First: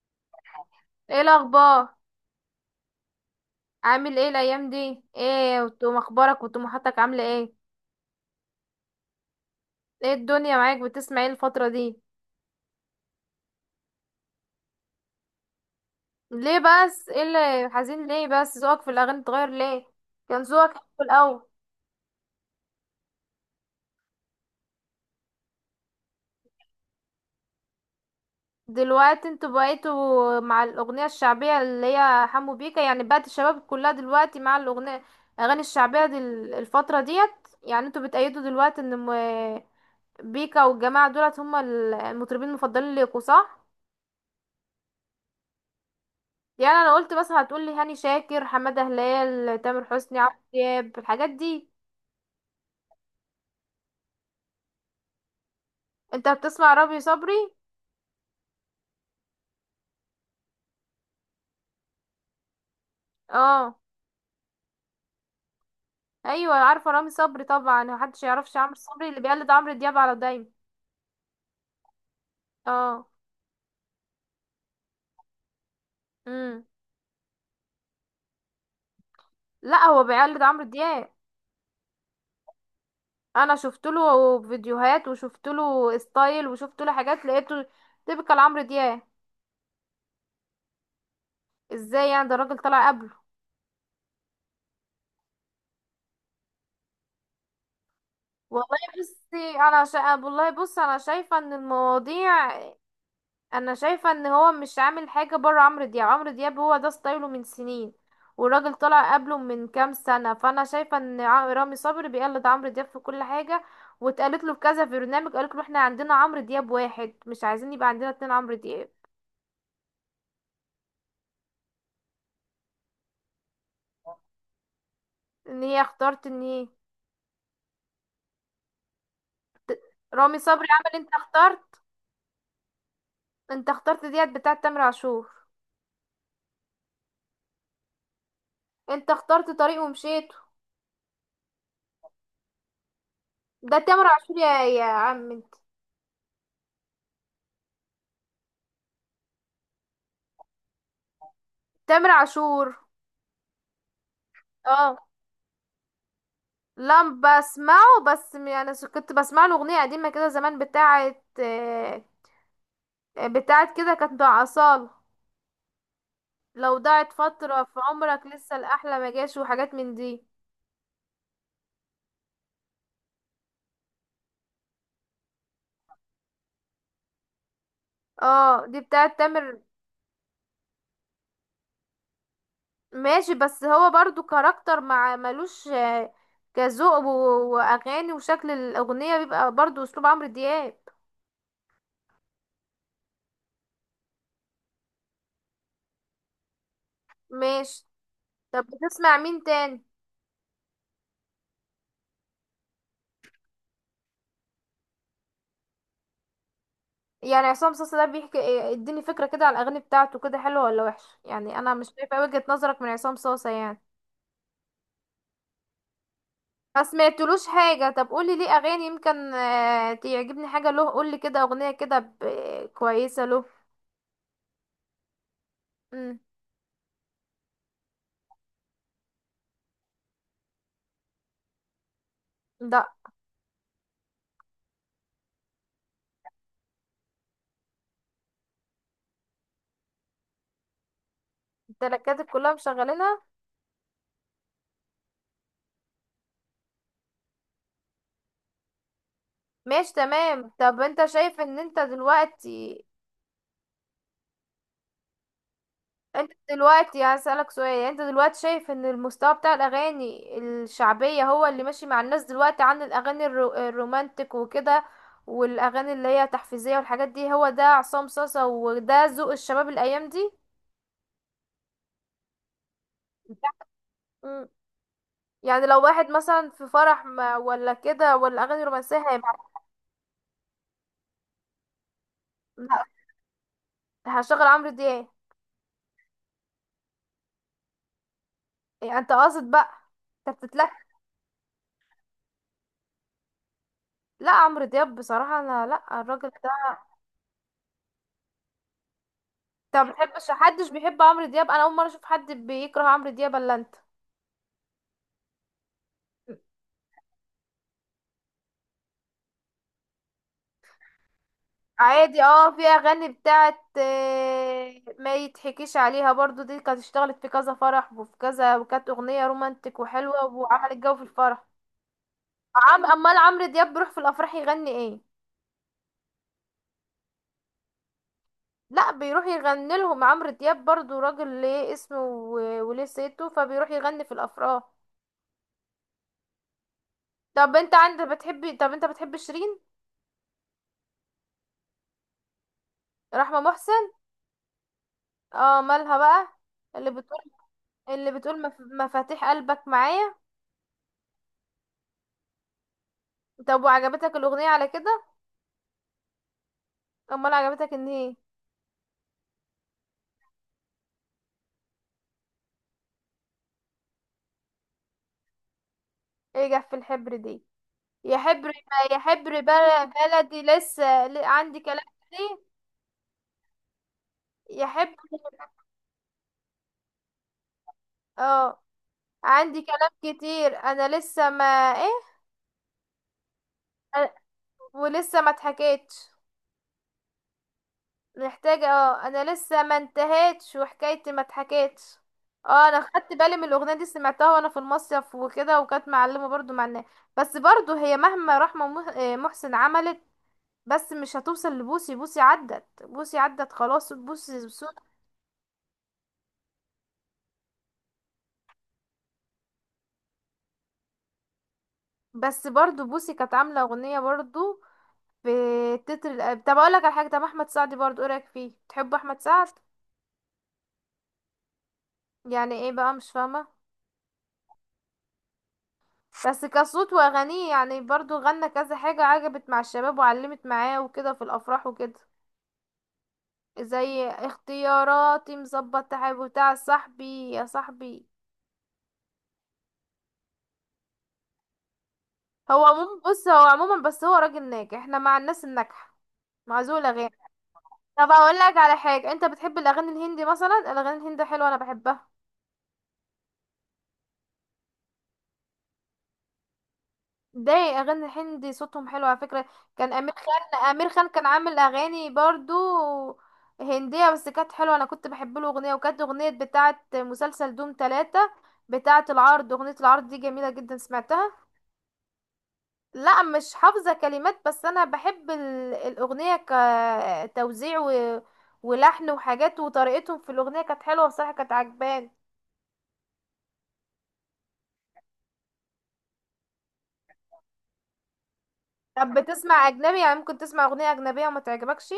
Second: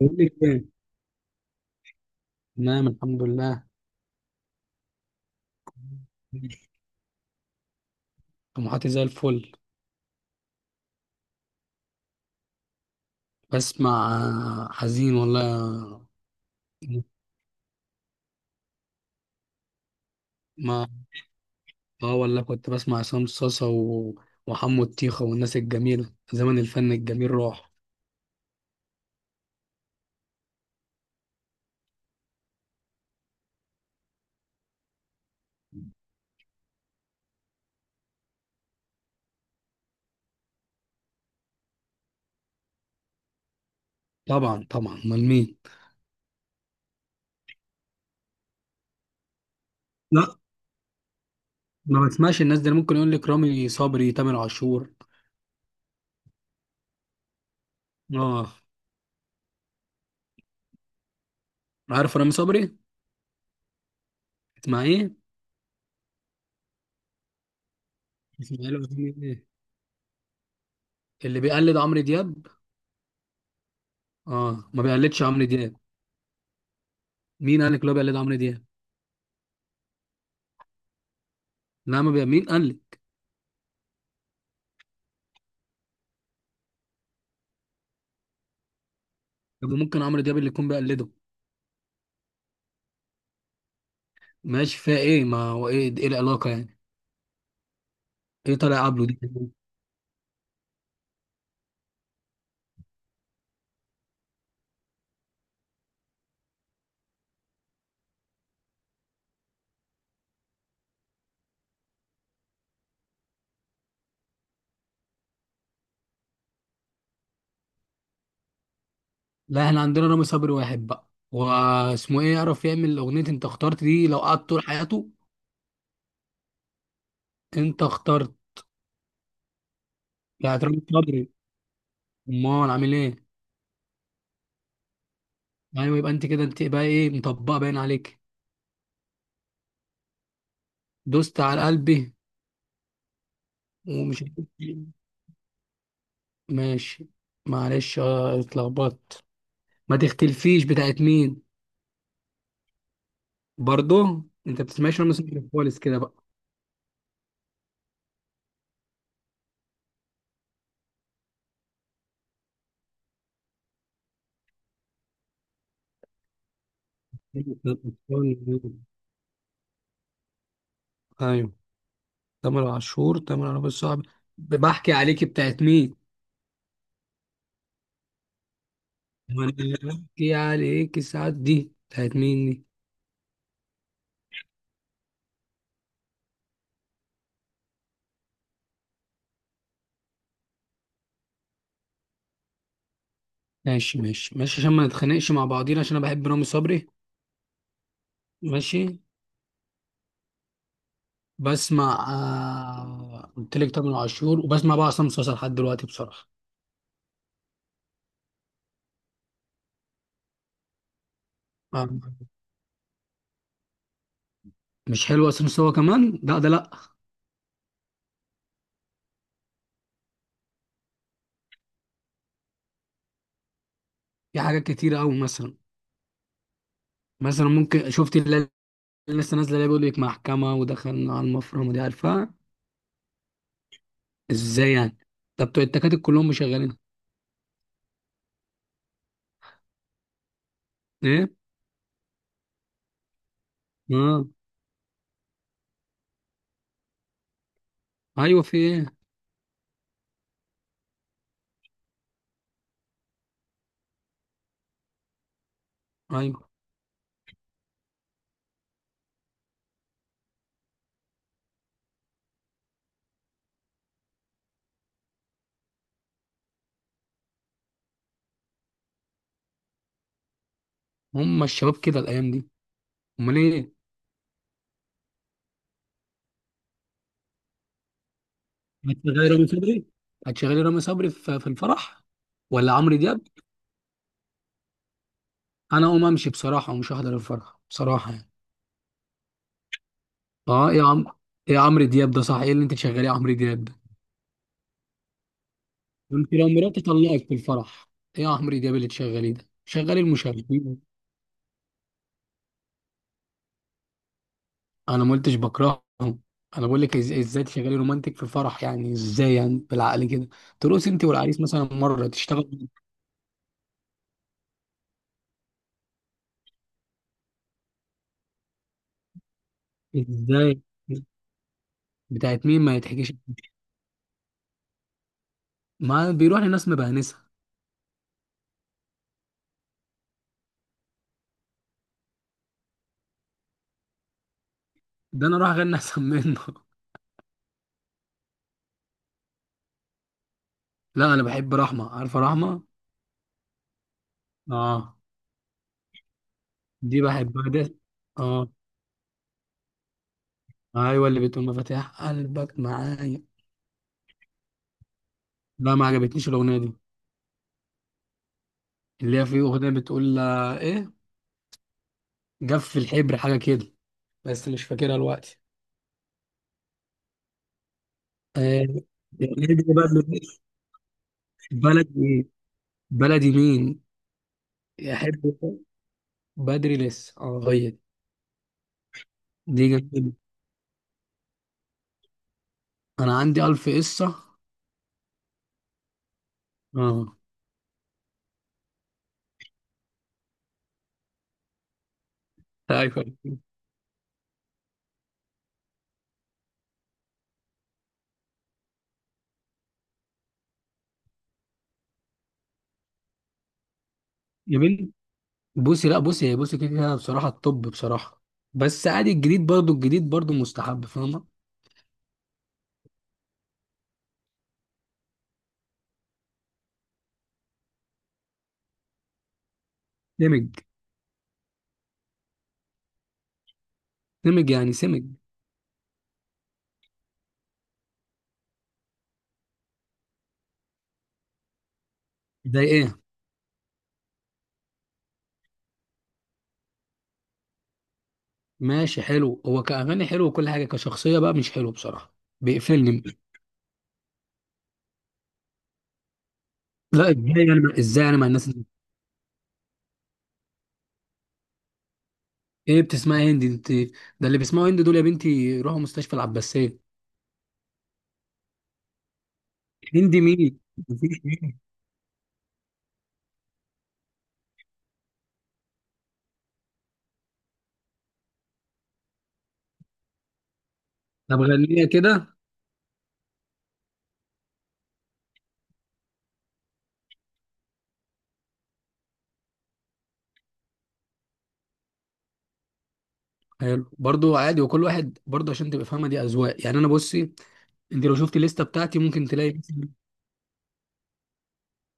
بقول لك ايه؟ ايه الاخبار؟ تمام، الحمد لله. عامل ايه الايام دي؟ ايه وتقوم اخبارك وطموحاتك عامله ايه؟ طموحاتي زي الفل. ايه الدنيا معاك؟ بتسمع ايه الفتره دي؟ بسمع حزين والله. ليه بس؟ ايه اللي حزين؟ ليه بس ذوقك في الاغاني اتغير؟ ليه كان ذوقك حلو ما الاول؟ اه والله كنت بسمع عصام صاصا وحمو الطيخة والناس الجميلة، زمن الفن الجميل راح. دلوقتي انتوا بقيتوا مع الاغنيه الشعبيه اللي هي حمو بيكا، يعني بقت الشباب كلها دلوقتي مع الاغاني الشعبيه دي، الفتره ديت. يعني انتوا بتأيدوا دلوقتي ان م- بيكا والجماعه دولت هم المطربين المفضلين ليكوا، صح؟ طبعا طبعا، امال مين؟ يعني انا قلت بس هتقولي هاني شاكر، حمادة هلال، تامر حسني، لا، عمرو دياب، الحاجات دي. ما بسمعش الناس دي. أنا ممكن يقول لك رامي صبري، تامر عاشور. انت بتسمع رامي صبري؟ اه. عارف رامي صبري؟ اه. اسمع ايه؟ ايوه عارفه رامي صبري طبعا، محدش يعرفش اسمع عمرو له صبري أغاني اللي إيه؟ بيقلد عمرو دياب على دايم. اللي بيقلد عمرو دياب؟ اه. اه، ما بيقلدش عمرو دياب. امم مين قال لك لو بيقلد عمرو دياب؟ لا هو بيقلد عمرو دياب. لا، ما بي... مين قال لك؟ انا شفت له فيديوهات وشفت له ستايل وشفت له حاجات، لقيته تيبيكال عمرو دياب. طب، ممكن عمرو دياب اللي يكون بيقلده. ازاي يعني؟ ده الراجل طلع قبله. ماشي، فيها ايه؟ ما هو ايه العلاقه يعني؟ ايه والله طالع قبله دي؟ بصي انا والله بص، انا شايفه ان المواضيع، انا شايفه ان هو مش عامل حاجه بره عمرو دياب. عمرو دياب هو ده ستايله من سنين، والراجل طلع قبله من كام سنه، فانا شايفه ان رامي صبري بيقلد عمرو دياب في كل حاجه، واتقالت له في كذا برنامج، قالت له احنا عندنا عمرو دياب واحد مش عايزين يبقى عندنا اتنين عمرو دياب. لا، احنا عندنا رامي صبري واحد بقى، واسمه ايه؟ يعرف يعمل اغنيه؟ انت اخترت دي لو قعد طول حياته. ان هي اختارت ان هي انت اخترت ت- رامي يعني. صبري رامي عمل انت صبري اخترت. امال عامل ايه؟ انت اخترت ديت بتاعت تامر عاشور. ايوه، يبقى انت كده. انت بقى ايه؟ مطبقه باين عليك. انت اخترت طريق ومشيت. دوست على قلبي، ده تامر ومش عاشور عارف يا إيه. عم انت. ماشي. معلش، اتلخبطت. ما تختلفيش، بتاعت مين؟ تامر عاشور. برضه انت اه بتسمعش رامي صبري خالص كده بقى؟ لا بسمعه، بس يعني كنت بسمع له اغنيه قديمه كده زمان بتاعه بتاعت كده، كانت مع اصاله. لو ضاعت فتره في عمرك لسه الاحلى ما جاش، وحاجات من دي. ايوه. تامر عاشور الصعب. بحكي عليكي بتاعت مين؟ اه دي بتاعت تامر. وانا بحكي عليكي ساعات، دي بتاعت مين دي؟ ماشي، بس هو برضو كاركتر مع ملوش كذوق واغاني، وشكل الاغنيه بيبقى برضو اسلوب عمرو دياب. ماشي ماشي ماشي، عشان ما نتخانقش مع بعضينا، عشان انا بحب رامي صبري. ماشي. طب ماشي. بتسمع مين تاني؟ بسمع. قلت لك تامر عاشور. وبسمع بقى عصام صاصا لحد دلوقتي بصراحه. يعني عصام صاصا ده بيحكي اديني فكرة كده على الأغاني بتاعته، كده حلوة ولا وحشة؟ يعني أنا مش آه، شايفة وجهة نظرك من عصام صاصا يعني. مش حلو عصام صاصا كمان، لا ده لا. ما سمعتلوش حاجة، طب قولي ليه أغاني يمكن تعجبني حاجة له، قولي كده أغنية كده كويسة له. في حاجات كتيره قوي، مثلا. مم. مثلا ممكن شفت اللي لسه نازله، اللي بيقول لك محكمه ودخلنا على المفرمه دي؟ عارفها؟ ده ازاي يعني؟ طب بتوع التكاتك كلهم مشغلين. ايه، التركات كلها مشغلينها. اه ايوه. في ايه؟ ماشي تمام. طب انت شايف ان انت دلوقتي، انت ايوه، دلوقتي هسألك سؤال، يعني انت دلوقتي شايف ان المستوى بتاع الاغاني الشعبية هو اللي ماشي مع الناس دلوقتي عن الاغاني الرومانتك وكده، والاغاني اللي هي تحفيزية والحاجات دي، هو ده عصام صاصا وده ذوق الشباب الايام دي؟ هم الشباب كده الايام دي. امال ايه؟ مم. يعني لو واحد مثلا في فرح ما ولا كده ولا اغاني رومانسية هتشغلي هيبقى؟ رامي صبري هتشغلي رامي صبري في الفرح، ولا لا، عمرو دياب؟ هشغل عمرو دياب. انا اقوم امشي بصراحه، ومش هحضر الفرح بصراحه يعني. يعني انت قاصد بقى؟ انت اه بتتلك؟ ايه يا عم؟ ايه عمرو دياب ده؟ صح، ايه اللي انت تشغليه عمرو دياب ده؟ لا عمرو دياب بصراحة انا لا، الراجل، انت لو مراتي طلقت في الفرح، ايه يا عمرو دياب اللي تشغليه ده؟ انت ما شغلي بتحبش؟ محدش المشاغبين. بيحب عمرو دياب؟ انا اول مره اشوف حد بيكره عمرو دياب الا انت. انا ما قلتش بكرههم. انا بقول لك ازاي تشغلي رومانتك في الفرح؟ يعني ازاي؟ يعني بالعقل كده؟ ترقص انت والعريس مثلا، مره عادي اه، في تشتغل اغاني بتاعت ما يتحكيش عليها برضو، دي كانت اشتغلت في كذا فرح وفي كذا، وكانت اغنيه رومانتك وحلوه ازاي؟ وعملت جو في الفرح. بتاعت مين ما عم، يتحكيش؟ امال عمرو دياب بيروح في الافراح يغني ايه؟ ما بيروح لناس مبهنسة. لا بيروح يغني لهم عمرو دياب، برضو راجل ليه اسمه وليه صيته، فبيروح يغني في الافراح. ده انا اروح اغني احسن منه. طب انت عندك بتحبي، طب انت بتحب شيرين؟ لا، انا بحب رحمة. عارفة رحمة؟ رحمه محسن؟ اه، اه، مالها بقى؟ اللي دي بتقول، بحبها ده. اللي بتقول اه، مفاتيح قلبك معايا؟ ايوه، اللي بتقول مفاتيح قلبك معايا. طب وعجبتك الأغنية على كده؟ لا، ما عجبتنيش الاغنية دي. امال عجبتك ان هي، اللي هي في اغنية بتقول، ايه، جف الحبر، حاجة كده. بس مش فاكرها دلوقتي. ايه جف الحبر دي؟ يا حبر، آه. يا حبر الأغنية دي بقى بلدي لسه عندي كلام بلدي. كتير. بلدي مين يا حبر، يحب؟ بدري لسه، هي دي. اه، عندي دي جميلة. كلام كتير، انا لسه ما، ايه، انا عندي الف أنا- قصة. ولسه ما اتحكيتش، اه. محتاجة، اه انا لسه ما انتهيتش وحكايتي ما اتحكيتش. اه، انا ايوه، خدت بالي من الاغنية دي، سمعتها وانا في المصيف وكده، وكانت معلمة برضو مع الناس. بس برضو هي مهما رحمة محسن عملت، بس مش هتوصل لبوسي. بوسي عدت، بوسي عدت خلاص. بوسي بصوت، جميل. بصي لا بصي هي بصي كده كده بصراحه، الطب بصراحه. بس عادي، الجديد برضو مستحب، فاهمه؟ بس برضو بوسي كانت عاملة اغنية برضو في تتر الأب. طب اقولك على حاجة، طب احمد سعد برضو ايه رأيك فيه، بتحب احمد سعد؟ سمج. يعني ايه بقى؟ مش فاهمة. سمج يعني، سمج. بس كصوت واغانيه يعني برضو غنى كذا حاجة عجبت مع الشباب وعلمت معاه وكده في الافراح وكده. زي ايه؟ زي اختياراتي، مظبط، تحب، بتاع صاحبي يا صاحبي. ماشي، حلو هو كاغاني، حلو وكل حاجه، كشخصيه بقى مش حلو بصراحه. هو عموما بيقفلني. بص، هو عموما بس هو راجل ناجح، احنا مع الناس الناجحة، مع ذوي الاغاني. لا، ازاي طب انا مع اقول الناس لك اللي... على حاجة، انت بتحب الاغاني الهندي مثلا؟ الاغاني الهندي حلوة، انا بحبها. ايه، بتسمع هندي انت؟ ده اللي بيسمعوا هندي دول يا بنتي روحوا مستشفى العباسيه. ده اغاني الهندي صوتهم حلو على فكره. كان امير هندي مين؟ خان، امير خان مفيش كان عامل هندي. اغاني برضو هنديه، بس كانت حلوه. انا كنت بحب له اغنيه، وكانت اغنيه بتاعه مسلسل دوم ثلاثة، بتاعه العرض، اغنيه العرض دي جميله جدا، سمعتها. طب غنيه كده. لا مش حافظه كلمات، بس انا بحب الاغنيه، كتوزيع ولحن وحاجات، وطريقتهم في الاغنيه كانت حلوه بصراحه، كانت عجباني. حلو برضو، عادي. وكل واحد برضو، عشان تبقى فاهمه، دي اذواق يعني. انا، بصي، انت لو شفتي الليسته بتاعتي طب ممكن تلاقي. بتسمع اجنبي؟ يعني ممكن تسمع اغنيه اجنبيه وما تعجبكش؟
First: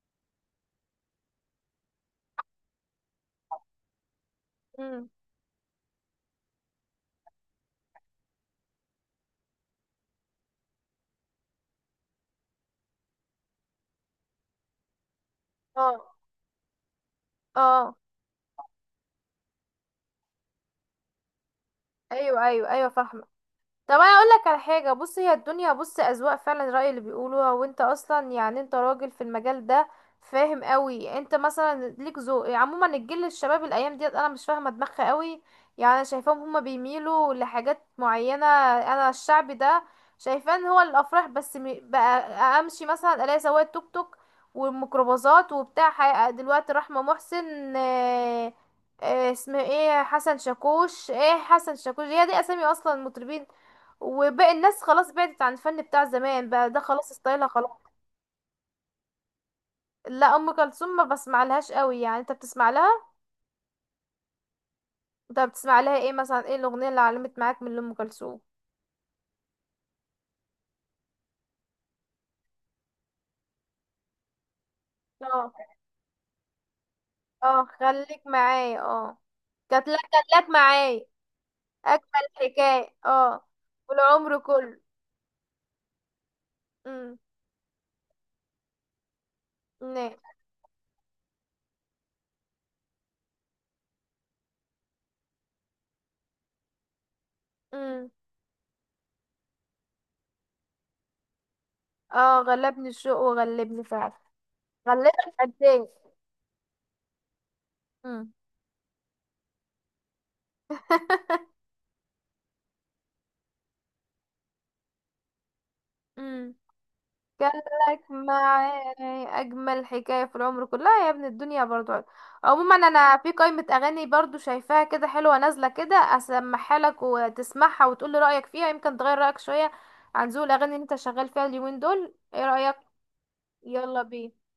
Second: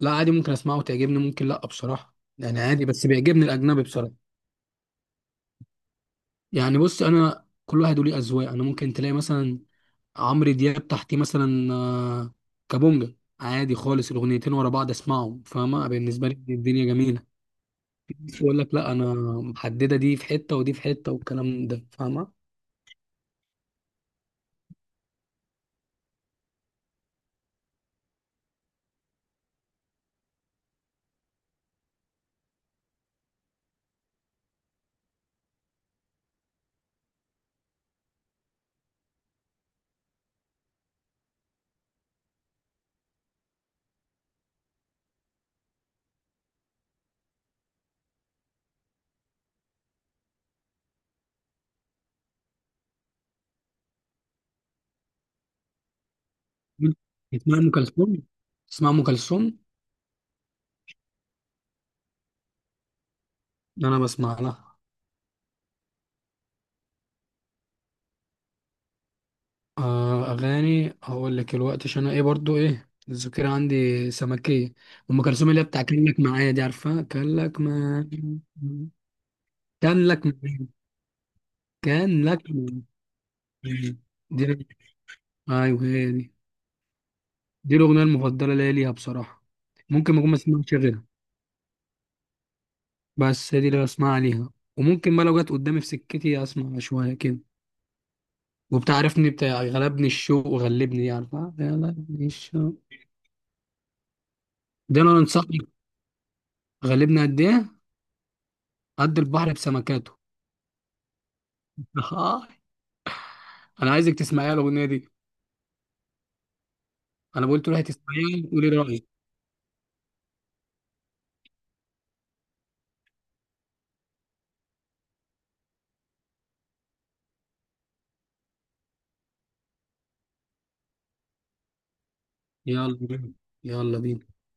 لا عادي، ممكن اسمعه وتعجبني، ممكن لا بصراحه يعني. عادي، بس بيعجبني الاجنبي بصراحه. مم. يعني بص، انا كل واحد وليه اذواق. انا ممكن تلاقي مثلا عمرو دياب، تحتيه مثلا، كابونجا. عادي خالص. الاغنيتين ورا بعض اسمعهم، فاهمه؟ اه، بالنسبه لي الدنيا جميله. اه، في ناس يقول لك لا، انا محدده، دي في حته ودي في حته، والكلام ده، فاهمه؟ ايوه ايوه ايوه، فاهمه. طب انا اقول لك على حاجه، بص هي الدنيا، بص اذواق فعلا، راي اللي بيقولوها، وانت اصلا يعني انت راجل في المجال ده، فاهم قوي، انت مثلا ليك ذوق، عموما الجيل الشباب الايام ديت انا مش فاهمه دماغها قوي، يعني انا شايفاهم هما بيميلوا لحاجات معينه. انا الشعب ده شايفاه ان هو الافراح بس بقى. امشي مثلا الاقي سواق توك توك والميكروباصات وبتاع دلوقتي رحمه محسن، اسمه ايه حسن شاكوش، ايه حسن شاكوش هي دي اسامي اصلا مطربين، وباقي الناس خلاص بعدت عن الفن بتاع زمان. بقى ده خلاص ستايلها تسمع خلاص. ام كلثوم؟ تسمع ام كلثوم؟ لا ام كلثوم ما بسمع لهاش قوي، يعني انت بتسمع لها؟ انا بسمع لها. انت بتسمع لها ايه مثلا؟ ايه الاغنيه اللي علمت معاك من ام كلثوم؟ اغاني هقول لك الوقت، عشان انا ايه برضو، ايه، الذاكره عندي سمكيه. ام كلثوم اه، اللي هي بتاع كان لك معايا، دي عارفها؟ كان لك اه معايا، خليك معايا، اه، كانت، لا كان لك كانت لك معايا، معايا، اجمل كان لك معايا حكايه، اه، والعمر دي. كله. ايوه، هي دي. امم. دي الاغنيه المفضله ليا ليها بصراحه. ممكن نعم. ما اكون ما اسمعش غيرها، بس هي دي اللي بسمعها ليها. وممكن بقى لو جت قدامي في سكتي اسمع شويه كده. امم. وبتعرفني بتاع غلبني الشوق وغلبني دي؟ عارفها؟ غلبني اه الشوق، غلبني الشوق وغلبني فعلا، ده انا غلبك قد انصحك. ايه؟ غلبني قد ايه؟ امم. قد البحر بسمكاته. اه. انا عايزك تسمعيها الاغنيه دي. انا قال بقول تروحي لك تسمعيها وقولي رايك. معاي، اجمل حكايه في العمر كلها، يا ابن الدنيا برضو. عموما انا في قائمه اغاني برضو شايفاها كده حلوه نازله كده، اسمعها لك وتسمعها وتقول لي رايك فيها، يمكن تغير رايك شويه عن ذوق الاغاني اللي انت شغال فيها اليومين دول، ايه رايك؟ يلا بينا. يلا يلا بينا. بينا.